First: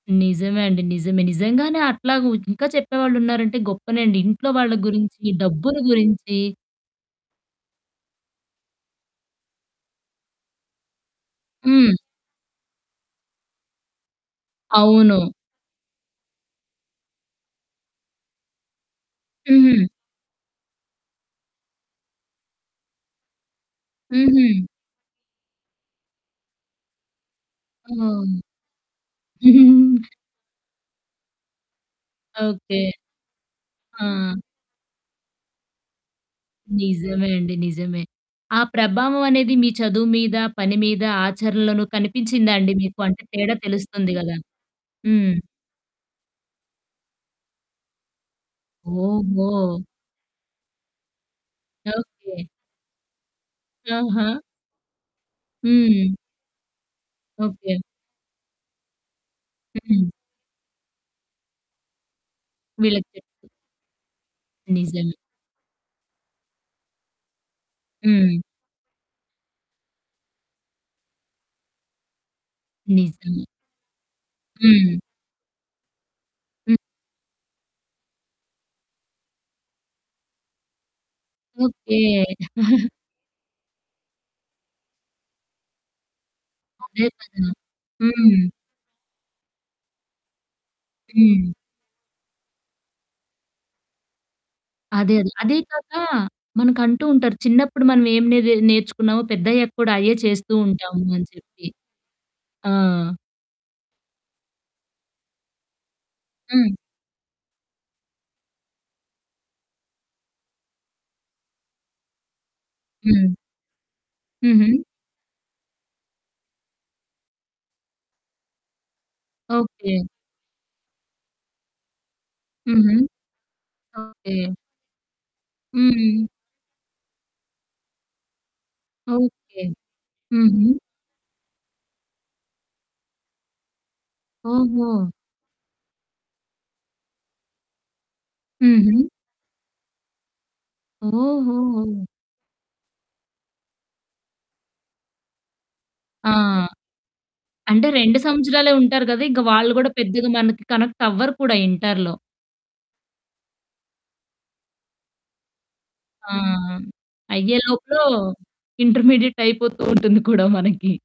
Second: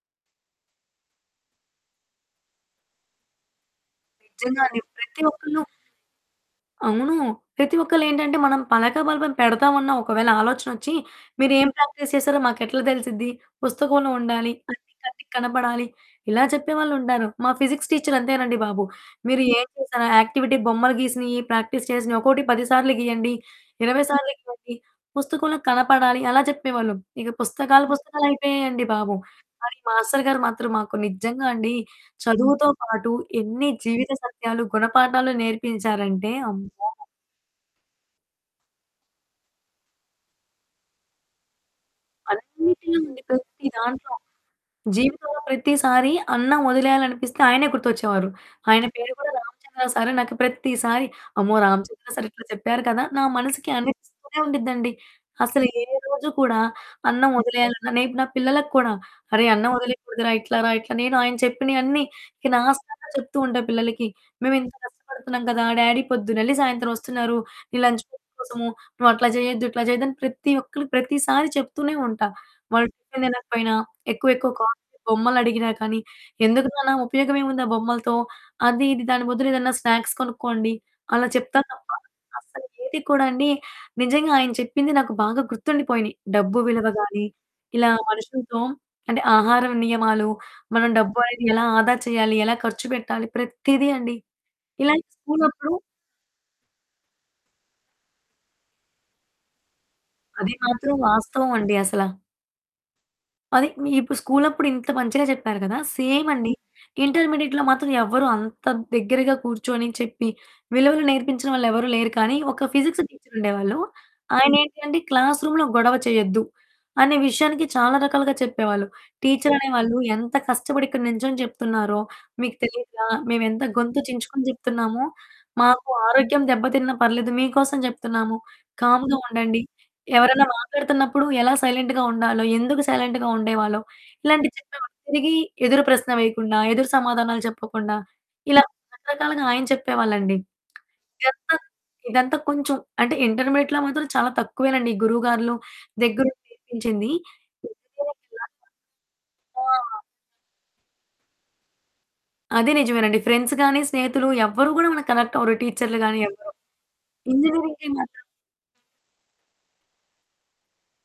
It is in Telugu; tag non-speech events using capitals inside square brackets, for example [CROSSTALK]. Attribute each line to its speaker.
Speaker 1: నిజమే అండి. నిజమే. నిజంగానే అట్లాగా ఉ ఇంక చెప్పేవాళ్ళున్నారంటే గొప్పనే అండి ఇంట్లో
Speaker 2: నిజంగా
Speaker 1: వాళ్ళ
Speaker 2: అండి.
Speaker 1: గురించి,
Speaker 2: ప్రతి ఒక్కళ్ళు
Speaker 1: డబ్బుల గురించి
Speaker 2: అవును. ప్రతి ఒక్కళ్ళేంటంటే మనం పలక, బల్బం పెడతామన్న ఒకవేళ ఆలోచనొచ్చి, మీరేం
Speaker 1: హ్మ్.
Speaker 2: ప్రాక్టీస్ చేసారో మాకెట్లా తెలుసిద్ది? పుస్తకంలో ఉండాలి, కంటి కంటికి
Speaker 1: అవును.
Speaker 2: కనపడాలి ఇలా చెప్పేవాళ్ళు ఉంటారు. మా ఫిజిక్స్ టీచర్ అంతేనండి బాబు! "మీరేం
Speaker 1: హ్మ్.
Speaker 2: చేసారు యాక్టివిటీ బొమ్మలు గీసినయి, ప్రాక్టీస్ చేసినయి ఒక్కోటి 10 సార్లు గీయండి, 20 సార్లు
Speaker 1: హుహు.
Speaker 2: ఇవ్వండి, పుస్తకంలో కనపడాలి" అలా చెప్పేవాళ్ళు. ఇగ పుస్తకాలు
Speaker 1: ఓహ్!
Speaker 2: పుస్తకాలైపోయాయండి బాబు! కాని,
Speaker 1: [GIGGLES]
Speaker 2: మాస్టర్ గారు మాత్రం మాకు నిజంగా అండి చదువుతో
Speaker 1: ఓకే.
Speaker 2: పాటు ఎన్ని
Speaker 1: ఆ!
Speaker 2: జీవిత సత్యాలు, గుణపాఠాలు, నేర్పించారంటే అమ్మో!
Speaker 1: నిజమే అండి. నిజమే. ఆ ప్రభావం అనేది మీ చదువు మీద, పని మీద ఆచరణలోను కనిపించిందా అండి? మీకు
Speaker 2: అన్నిటిలో అండి.
Speaker 1: అంటే తేడా
Speaker 2: ప్రతి
Speaker 1: తెలుస్తుంది
Speaker 2: దాంట్లో.
Speaker 1: గదా! హ్మ్.
Speaker 2: జీవితంలో ప్రతిసారి అన్నం వదిలేయాలనిపిస్తే ఆయనే గుర్తొచ్చేవారు. ఆయన పేరు కూడా
Speaker 1: ఓహో!
Speaker 2: రామచంద్ర సారు. నాకు ప్రతిసారి అమ్మో! Ramachandra sir
Speaker 1: okay.
Speaker 2: ఇట్లా చెప్పారు కదా! నా మనసుకి
Speaker 1: ఆహా!
Speaker 2: అనిపిస్తూనే ఉండిద్దండి. అసలు ఏ
Speaker 1: హ్మ్.
Speaker 2: రోజు కూడా అన్నం
Speaker 1: ఓకే.
Speaker 2: వదిలేయాలన్న రేపు నా పిల్లలకి కూడా, అరె! అన్నం
Speaker 1: హ్మ్.
Speaker 2: వదిలేయకూడదురా! ఇట్లా రా ఇట్లా నేను ఆయన చెప్పినయన్నీ ఇక లాస్ట్ దాకా
Speaker 1: వీళ్ళకి
Speaker 2: చెప్తు
Speaker 1: చెప్తు.
Speaker 2: ఉంటా పిల్లలకి. మేమింత
Speaker 1: నిజమే.
Speaker 2: కష్టపడుతున్నాం కదా! డ్యాడీ పొద్దునెళ్లి సాయంత్రం వస్తున్నారు. నీ లంచ్ బాక్స్
Speaker 1: హ్మ్.
Speaker 2: కోసమూ నువ్వట్లా చేయొద్దు, ఇట్లా చెయ్యద్దు అని ప్రతి ఒక్కళ్ళికి ప్రతిసారి చెప్తూనే ఉంటా. వాళ్ళు టిఫిన్
Speaker 1: నిజమే.
Speaker 2: తినకపోయినా, ఎక్కువ ఎక్కువ కాస్ట్‌లీ
Speaker 1: హ్మ్.
Speaker 2: బొమ్మలడిగిన కానీ, ఎందుకు
Speaker 1: హ్మ్.
Speaker 2: నాన్న? ఉపయోగం ఏముంది ఆ బొమ్మలతో అది, ఇది దాని బదులేదైనా స్నాక్స్ కొనుక్కోండి. అలా చెప్తా తప్ప
Speaker 1: ఓకే. [GIGGLES]
Speaker 2: అస్సలేది కూడా అండి, నిజంగా! ఆయన చెప్పింది నాకు బాగా గుర్తుండిపోయినాయి. డబ్బు విలువ
Speaker 1: అదే
Speaker 2: గానీ,
Speaker 1: కదా!
Speaker 2: ఇలా
Speaker 1: హ్మ్.
Speaker 2: మనుషులతో అంటే ఆహారం నియమాలు, మనం డబ్బు అనేది
Speaker 1: హ్మ్.
Speaker 2: ఎలా ఆదా చేయాలి, ఎలా ఖర్చు పెట్టాలి ప్రతిది అండి. ఇలాంగే
Speaker 1: అదే అదే. అదే
Speaker 2: స్కూలప్పుడు
Speaker 1: కాక మనకంటూ ఉంటారు చిన్నప్పుడు మనం ఏం నేది నేర్చుకున్నామో పెద్దయ్యాక కూడా అయ్యే చేస్తూ
Speaker 2: అది మాత్రం
Speaker 1: ఉంటాము అని
Speaker 2: వాస్తవం
Speaker 1: చెప్పి.
Speaker 2: అండి అసల.
Speaker 1: ఆ!
Speaker 2: అదే మీ ఇప్పుడు స్కూలు అప్పుడు ఇంత మంచిగా చెప్పారు కదా! సేమ్ అండి
Speaker 1: హ్మ్.
Speaker 2: ఇంటర్మీడియేట్‌లో మాత్రం ఎవరు అంత దగ్గరగా కూర్చొని, చెప్పి, విలువలు నేర్పించిన వాళ్ళెవరు లేరు. కానీ, ఒక ఫిజిక్సు
Speaker 1: హ్మ్.
Speaker 2: టీచరుండేవాళ్ళు ఆయనేంటి
Speaker 1: హుహు.
Speaker 2: అంటే క్లాస్ రూమ్‌లో గొడవ చేయొద్దు, అనే విషయానికి చాలా రకాలుగా చెప్పేవాళ్ళు. టీచరనే వాళ్ళు
Speaker 1: ఓకే.
Speaker 2: ఎంత కష్టపడి ఇక్కడ నించొని చెప్తున్నారో! మీకు
Speaker 1: హుహు.
Speaker 2: తెలీదా? మేమెంత గొంతు
Speaker 1: ఓకే.
Speaker 2: చించుకొని చెప్తున్నాము, మాకు
Speaker 1: హుహు.
Speaker 2: ఆరోగ్యం దెబ్బతిన్న పర్లేదు మీకోసం చెప్తున్నాము. కామ్‌గా ఉండండి.
Speaker 1: ఓకే.
Speaker 2: ఎవరైనా
Speaker 1: హుహు.
Speaker 2: మాట్లాడుతున్నప్పుడు ఎలా సైలెంట్‌గా ఉండాలో ఎందుకు సైలెంట్‌గా ఉండేవాళ్ళో, ఇలాంటివి చెప్పేవాళ్ళు.
Speaker 1: ఓహో!
Speaker 2: తిరిగి ఎదురు ప్రశ్న వేయకుండా, ఎదురు సమాధానాలు చెప్పకుండా ఇలా
Speaker 1: హుహు.
Speaker 2: రకరకాలుగా ఆయన చెప్పేవాళ్ళండి. ఇదంతా
Speaker 1: ఓహో!
Speaker 2: ఇదంతా కొంచెం అంటే ఇంటర్మీడియేట్‌లో మాత్రం చాలా తక్కువేనండి గురువు గార్లు
Speaker 1: ఆ!
Speaker 2: దగ్గరుండి నేర్పించింది.
Speaker 1: అంటే 2
Speaker 2: ఇంజినీరింగ్‌కెళ్లాక
Speaker 1: సంవత్సరాలే ఉంటారు కదా! ఇక
Speaker 2: మాత్రం
Speaker 1: వాళ్ళు కూడా
Speaker 2: ఆ!
Speaker 1: పెద్దగా మనకి కనెక్ట్ అవ్వరు కూడా ఇంట‌రులో.
Speaker 2: అది నిజమేనండి. ఫ్రెండ్స్ గానీ, స్నేహితులు, ఎవరు కూడా మనకి కనెక్ట్ అవ్వరు టీచర్లు గానీ,
Speaker 1: ఆ!
Speaker 2: ఎవ్వరూ. ఇంజినీరింగ్‌కి
Speaker 1: అయ్యేలోపులో
Speaker 2: మాత్రం
Speaker 1: ఇంటర్మీడియేట్ అయిపోతూ ఉంటుంది కూడా మనకి.